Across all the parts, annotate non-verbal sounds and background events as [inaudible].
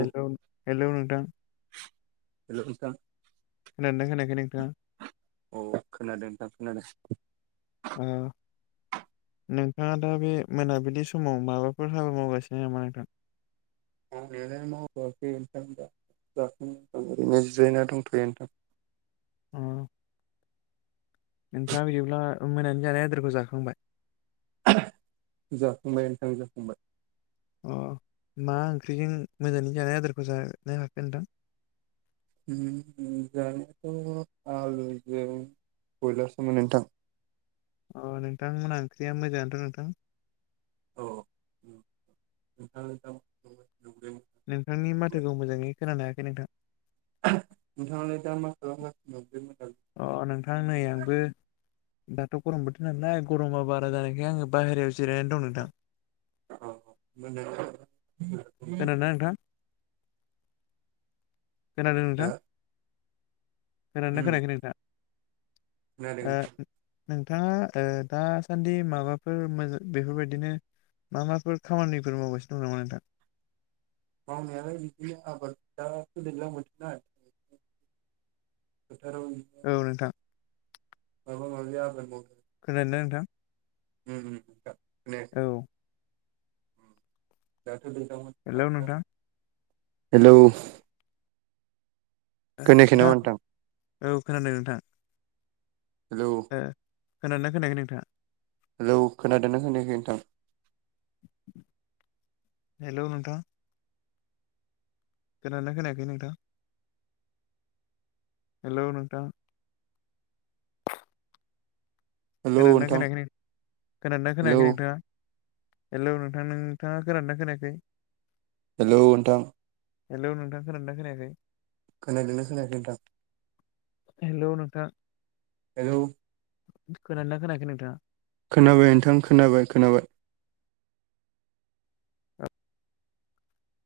औ हेलौ नोंथां। हेलौ नोंथां। खोनादों दां खोनायाखै नोंथाङा? औ खोनादों नोंथां खोनादों। आ नोंथाङा दा बे मोनाबिलि समाव माबाफोर हाबा मावगासिनो नामा नोंथां? [unintelligible] खामानि आलाय मावथआखै ओनथां दा। जाखांनासो दं ओरैनो जिरायना दंथ'यो नोंथां। आ नोंथाङा बिदिब्ला मोनानि जानाय आदारखौ जाखांबाय? जाखांबाय नोंथां जाखांबाय। अ मा ओंख्रिजों मोनानि जानाय आदारखौ जानो हाखो नोंथां? उम उम जाहाथ' आलुजों बयलारसोमोन नोंथां। अ नोंथांमोनहा ओंख्रिया मोजाङानथ' नोंथां। औ नोंथां नोंथां नोंथांनि माथोखौ मोजाङै खोनानो हायाखै नोंथां। नोंथांआलाय दा मा खालामगासिनो [unintelligible] अ नोंथां नै आंबो दाथ' गरम बोथोर नालाय गरमा बारा जानायखाय आङो बाहेरायाव जिरायनानै दं नोंथां। खोनादोंना नोंथां? [unintelligible] खोनादों नोंथां खोनादोंना खोनायाखै नोंथाङा खोनादों नों नोंथाङा ओ दासान्दि माबाफोर मोज बेफोरबायदिनो मा माफोर खामानिफोर मावगासिनो दं नामा नोंथां मावनायालाय बिदिनो आबादा दैलां बोथोरना [inaudible] औ नोंथां माबा माबि आबाद मावदों। खोनादोंना नोंथां। होम होम नोंथां। खोनायाखै औ उम दाथ' दैज्लां बोथोर ना हेलौ नोंथां। हेलौ' खोनायाखै नामा नोंथां। औ खोनादों नोंथां। हेलौ' खोनागोना खोनायाखै नोंथाङा। हेलौ' खोनादोंना खोनायाखै नोंथां। हेलौ' नोंथां। खोनागोना खोनायाखै नोंथां। हेलौ'नोथां। हेलौ खोनागोना नोंथां खोनायाखै नो खोनागोना हेलौ खोनायाखै नोंथाङा। हेलौ' नोंथां नोंथाङा खोनागोना खोनायाखै। हेलौ' नोंथां। हेलौ' नोंथां खोनादोंना खोनायाखै। खोनादों ना खोनायाखै नोंथां। हेलौ' नोंथां। हेलौ' खोनादोंना खोनायाखै नोंथाङा। खोनाबाय नोंथां खोनाबाय खोनाबाय।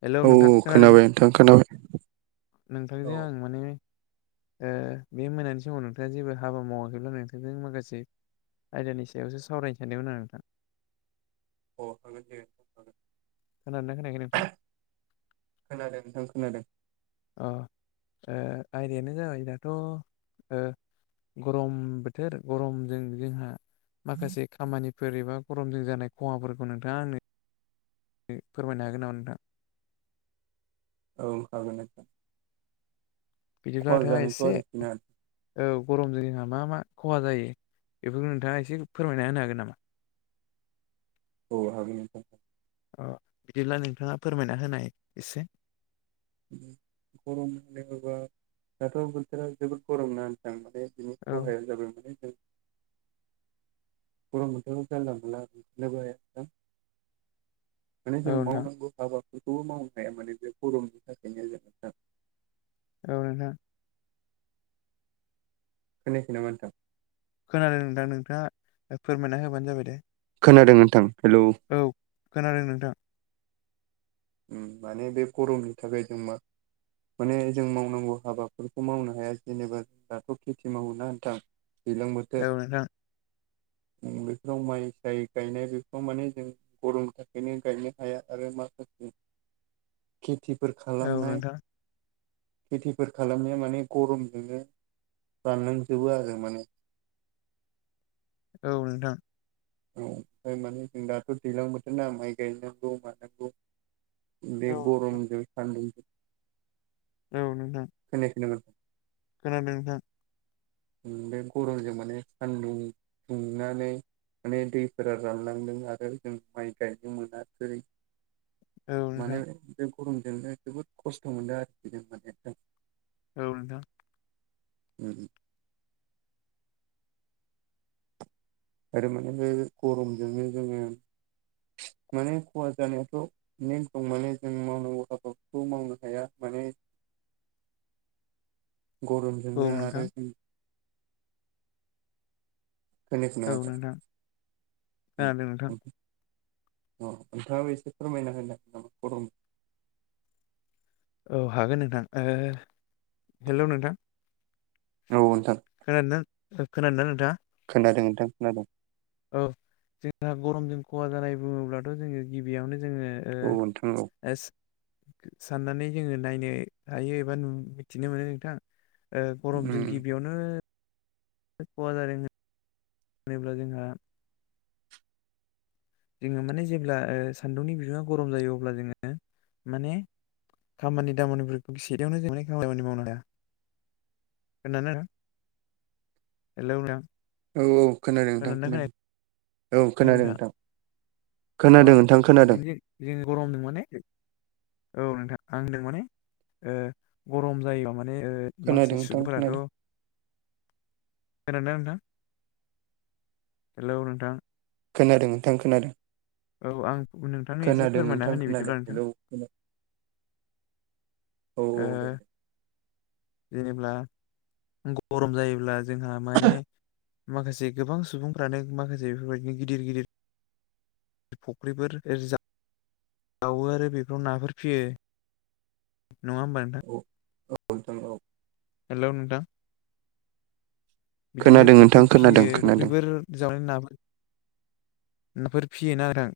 हेलौ' औ औ नोंथां खोनादों खोनाबाय नोंथां खोनाबाय नोंथांजों औ आं माने ओ बे मोनानि समाव नोंथाङा जेबो हाबा मावाखैब्ला नोंथांजों माखासे आयदानि सायावसो सावरायनो सान्दोंमोन आरो नोंथां। अ' हागोनदे [unintelligible] खोनादोंना खोनायाखै नोंथाङा। खोनादों नोंथां खोनादों। अ' ओ आयदायानो जाबाय दाथ' ओ गरम बोथोर गरमजों जोंहा माखासे खामानिफोर एबा गरमजों जानाय खहाफोरखौ नोंथाङा आंनो ओ फोरमायनो हागोन नामा नोंथां। औ हागोन नोंथां। बिदिब्ला खहा नोंथाङा जानायखौ एसे आरोखि ना औ गरमजों जोंहा मा मा खहा जायो बेफोरखौ नोंथाङा एसे फोरमायना होनो हागोन नामा? औ हागोन नोंथां। अ' बिदिब्ला नोंथाङा फोरमायना होनाय एसे गरम होनोबा दाथ' बोथोरा जोबोद गरम ना नोंथां। बे बिनि औ खहाया जाबाय माने जों गरम बोथोराव जानला मोनला [unintelligible] माने जों नोंथां मावनांगौ हाबा। बेखौबो मावनो हाया माने बे गरमनि थाखायनो जों नोंथां। औ नोंथां। खोनायाखै नामा नोंथां? खोनादों नोंथां नोंथाङा फोरमायना होबानो जाबाय दे। खोनादों नोंथां। हेलौ औ खोनादों नोंथां। माने बे गरमनि थाखाय जों मा माने जों मावनांगौ हाबाफोरखौ मावनो हाया जेनेबा दाथ' खेथि मावोना नोंथां। दैज्लां औ बोथोर। नोंथां बेफोराव माइ साय गायनाय बेफोराव माने जों गरमनि थाखायनो गायनो हाया आरो माखासे। खेथिफोर औ खालामनाय। नोंथां खेथिफोर खालामनाया माने गरमजोंनो। रानलांजोबो आरो माने। औ नोंथां। औ ओमफ्राय माने जों दाथ' दैलां बोथोर ना माइ गायनांगौ मानांगौ। बे औ गरमजों सान्दुंजों। औ नोंथां। खोनायाखै नामा नोंथां? खोनादों नोंथां। बे गरमजों माने सान्दुं दुंनानै। माने दैफोरा रानलांदों आरो जों माइ गायनो मोना जेरै औ नोंथां माने बे गरमजोंनो जोबोद खस्थ' मोनदों आरोखि जों माने एकदम। औ नोंथां। उम आरोमाने बे गरमजोंनो जोङो। माने खहा जानायाथ' नेम दं माने जों मावनांगौ हाबाखौ मावनो हाया। माने गरमजोंनो आरो। जेने थेने औ नोंथां औ नोंथां खोनादों नोंथां [unintelligible] अ नोंथाङाबो एसे फोरमायना होनागोन नामा गरमखौ। औ हागोन नोंथां हेल' नोंथां। औ नोंथां। खोनादों ना खोनादोंना नोंथाङा? खोनादों नोंथां खोनादों। औ जोंहा गरमजों खहा जानाय बुङोब्लाथ' जोङो गिबियावनो। जोङो औ नोंथां औ साननानै जोङो नायनो हायो एबा मिथिनो मोनो नोंथां। गरमजों उम गिबियावनो। खहा जादों होनोब्ला जोंहा। जोङो माने जेब्ला सान्दुंनि बिबाङा गरम जायो अब्ला जोङो माने। खामानि दामानिफोरखौ सेदियावनो जों खामानि मावनो हाया। खोनादों ना नोंथां हेलौ औ औ खोनादों नोंथां खोनादोंना खोनादों खोनायाखै औ खोनादों नोंथां। औ खोनादों नोंथां खोनादों बिदिनो जों जों गरमनो माने। औ नोंथां आं होनदों माने गरम जायोबा माने। माने मानसि सुबुंफोराथ'। खोनादों ना नोंथां हेल' नोंथां खोनादों नोंथां खोनादों। औ आं नोंथांनो एसे खोनादों फोरमायना नोंथां होनो बिदिब्ला नोंथां खोनादों। औ। ओ जेनेब्ला गरम जायोब्ला जोंहा माने। माखासे गोबां सुबुंफ्रानो माखासे बेफोरबायदिनो गिदिर गिदिर। फुख्रिफोर जा वो आरो बेफोराव नाफोर फियो नङा होमबा नोंथां? औ [unintelligible] हेल' नोंथां। बिदिनो खोनादों फुख्रि नोंथां फियो खोनादों खोनादों फुख्रिफोर जावनाय नाफोर। नाफोर फियोन आरो आं।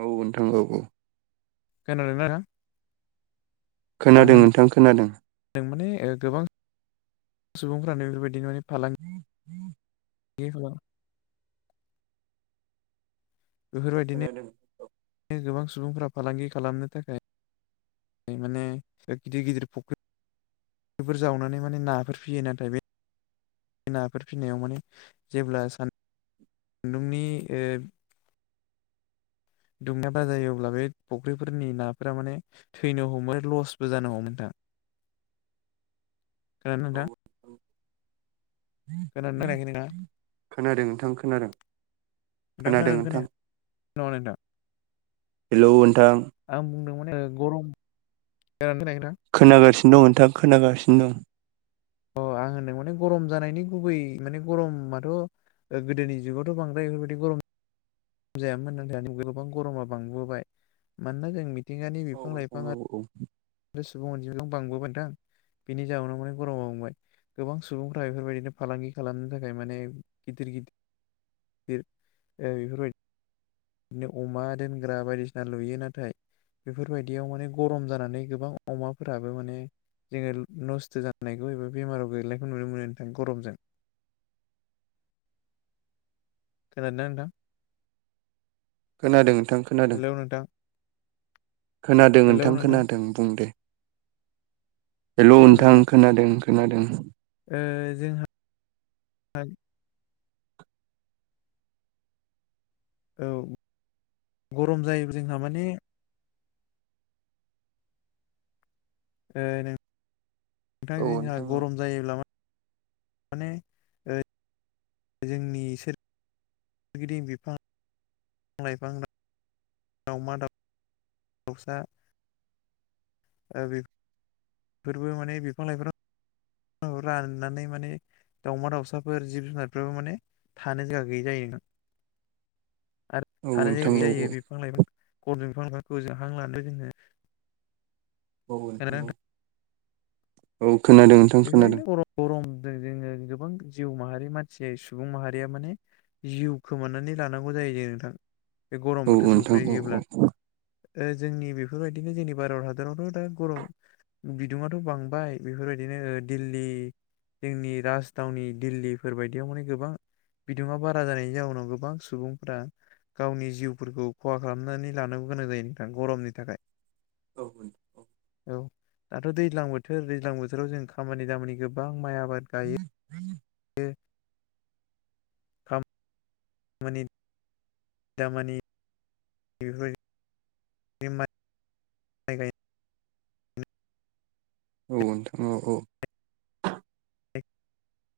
औ नोंथां औ औ। खोनादों ना आदा? खोनादों नोंथां खोनादों। माने ओ गोबां सुबुंफ्रानो बेफोरबायदि माने फालांगि [unintelligible] [unintelligible] बेफोर बायदिनो खोनादों औ गोबां सुबुंफ्रा फालांगि खालामनो थाखाय माने गिदिर गिदिर फख्रि। फोर जावनानै माने नाफोर फियो नाथाय बे नाफोर फिसिनायाव माने जेब्ला सान बै ओ दुंनाय बाराायोब्ला बे फुख्रिफोरनि नाफोरा माने थैनो हमो लसबो जानो हमो नोंथां। [inaudible] खोनादों ना नोंथां? औ खोनादोंना खोनायाखै नोंथाङा खोनादों नोंथां खोनादों। नोंथां खोनादों ना खोनायाखै खोनादों नोंथां। हेलौ नोंथां। आं बुंदों गरम खोनादों ना खोनायाखै नोंथां? दं खोनागासिनो नोंथां खोनागासिनो दं। अ आं होनदों माने गरम जानायनि गुबै माने गरम माथ'। गोदोनि जुगावथ' बांद्राय बेफोरबायदि गरम जायामोननो दानि गोबां गरमा बांबोबाय मानोना जों मिथिंगानि औ बिफां नोंथां औ लाइफाङा औ [unintelligible] सुबुं अनजिमायाबो बांबोबाय नोंथां। बेनि जाउनाव माने गरमा बांबाय। गोबां सुबुंफ्रा बेफोरबायदिनो फालांगि खालामनो थाखाय माने गिदिर गि दिर ओ बिफोरबाय [inaudible] बिदिनो अमा दोनग्रा बायदिसिना लुयो नाथाय। बेफोरबायदियाव माने गरम जानानै गोबां अमाफोराबो माने। जोङो नस्थ' जानायखौ एबा बेमाराव गैलैनायखौ नुनो मोनो नोंथां गरमजों [inaudible] खोनादोना नोंथां। खोनादों। खोनादों हेल' नोंथां। खोनादों नोंथां खोनादों बुं दे। हेल' नोंथां खोनादों खोनादों। ओ जोंहा औ गरम जायो जोंहा माने। ओ नोंथां औ जोंहा नोंथां औ गरम जायोब्ला मा माने। ओ जोंनि सोरगिदिं बिफां [unintelligible] लाइफां दाउमा दाउ [unintelligible] दाउसा ओ बे फोरबो माने बिफां लाइफां राननानै माने [unintelligible] दाउमा दाउसाफोर जिब जुनारफोराबो माने थानो जायगा गैयि जायो नोंथां [inaudible] आरो औ थानो जायगा नोंथां गैयै औ जायो बिफां लाइफां ग बिफां लाइफांखौ जों हां लानो जोङो [unintelligible] औ खोनादोना औ नोंथां [unintelligible] औ खोनादों नोंथां खोनादों। बेफोरबायदिनो गरम जोङो गोबां जिउ माहारि मानसिया सुबुं माहारिया माने जिउ खोमानानै लानांगौ जायो जे नोंथां बे औ गरम बोथोर नोंथां औ सफैयोब्ला। जोंनि बेफोरबायदिनो जोंनि भारत हादरावथ' दा गरम बिदुुङाथ' बांबाय बेफोर बायदिनो दिल्ली जोंनि राजथावनि दिल्लीफोर बायदियाव माने गोबां बिदुङा बारा जानायनि जाउनाव गोबां सुबुंफोरा गावनि जिउफोरखौ खहा खालामनानै लानांगौ गोनां जायो नोंथां गरमनि थाखाय। औ औ औ दाथ' दैज्लां बोथोर दैज्लां बोथोराव जों खामानि दामानि गोबां माइ आबाद गायो। औ मानि दामानि बेफोर [unintelligible] [unintelligible] औ नोंथां औ औ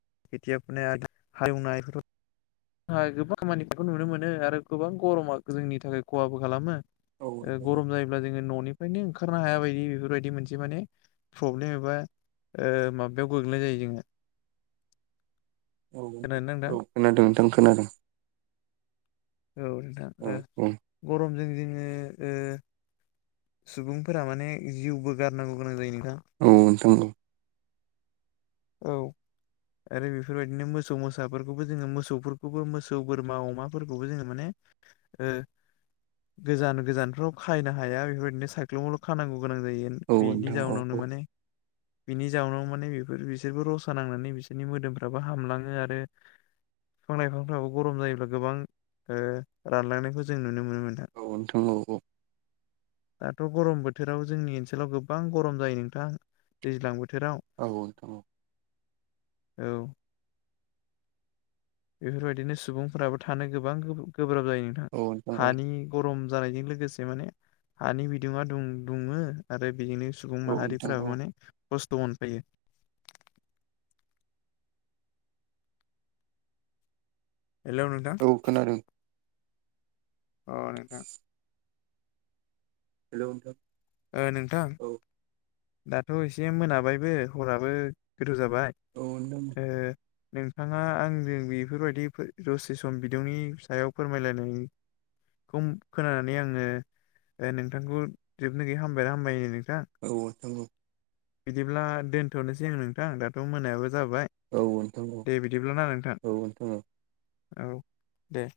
[unintelligible] हाय गोबां खामानिफोरखौ नुनो मोनो आरो गोबां गरमा जोंनि थाखाय खहाबो खालामो। औ ओ गरम जायोब्ला जोङो न'नि फ्रायनो ओंखारनो हाया बायदि बेफोरबायदि मोनसे माने प्रब्लेम एबा ओ माबायाव गोग्लैनाय जायो जोङो। औ खोनादोंना नोंथां? औ खोनादों नोंथां खोनादों। औ नोंथां औ ओ औ गरमजों जोङो ओ सुबुंफोरा माने जिउबो गारनांगौ गोनां जायो। नोंथां। औ ओनथां औ औ आरो बेफोर बायदिनो मोसौ मोसाफोरखौबो जोङो मोसौफोरखौबो मोसौ बोरमा अमाफोरखौबो जोङो माने ओ गोजान गोजानफ्राव खाहनो हाया बेफोरदिनो साइख्लुमावल' खानांगौ गोनां जायो औ बिनि नोंथां औ जाउनावनो माने बिनि जाउनावनो माने बिफोर बिसोर बिसोरबो रसा नांनानै बिसोरनि मोदोमफ्राबो हामलाङो आरो बिफां लाइफांफ्राबो गरम जायोब्ला गोबां ओ रानलांनायखौ जों नुनो मोनो। औ नोंथां औ औ दाथ' गरम बोथोराव जोंनि ओनसोलाव गोबां गरम जायो नोंथां दैज्लां बोथोर औ नोंथां औ औ बेफोर बायदिनो सुबुंफोराबो थानो गोबां गोब्राब जायो नोंथां औ औ हानि गरम जानायजों लोगोसे माने हानि बिदुङा दुं-दुङो नाथाय बिजोंनो सुबुं नोंथां औ माहारिफ्राबो माने खस्थ' मोनफायो। हेल' नोथां। औ खोनादों अ नोंथां। हेल' नोंथां ओ नोंथां औ दाथ' एसे मोनाबायबो हराबो [unintelligible] जाबाय औ नोंथां ओ नोंथाङा आंजों बेफोर बायदि दसे सम बिदुंनि सायाव फोरमायलायनायनि बिबुं खोनानानै आङो औ नोंथांखौ जोबनो गैयि हामबायना हामबाय नो औ ओ नोंथां औ। बिदिब्ला दोनथ'नोसै आं नोंथां दाथ' मोनायाबो जा जाबाय औ नोंथां औ दे बिदिब्ला ना नोंथां। औ औ औ दे।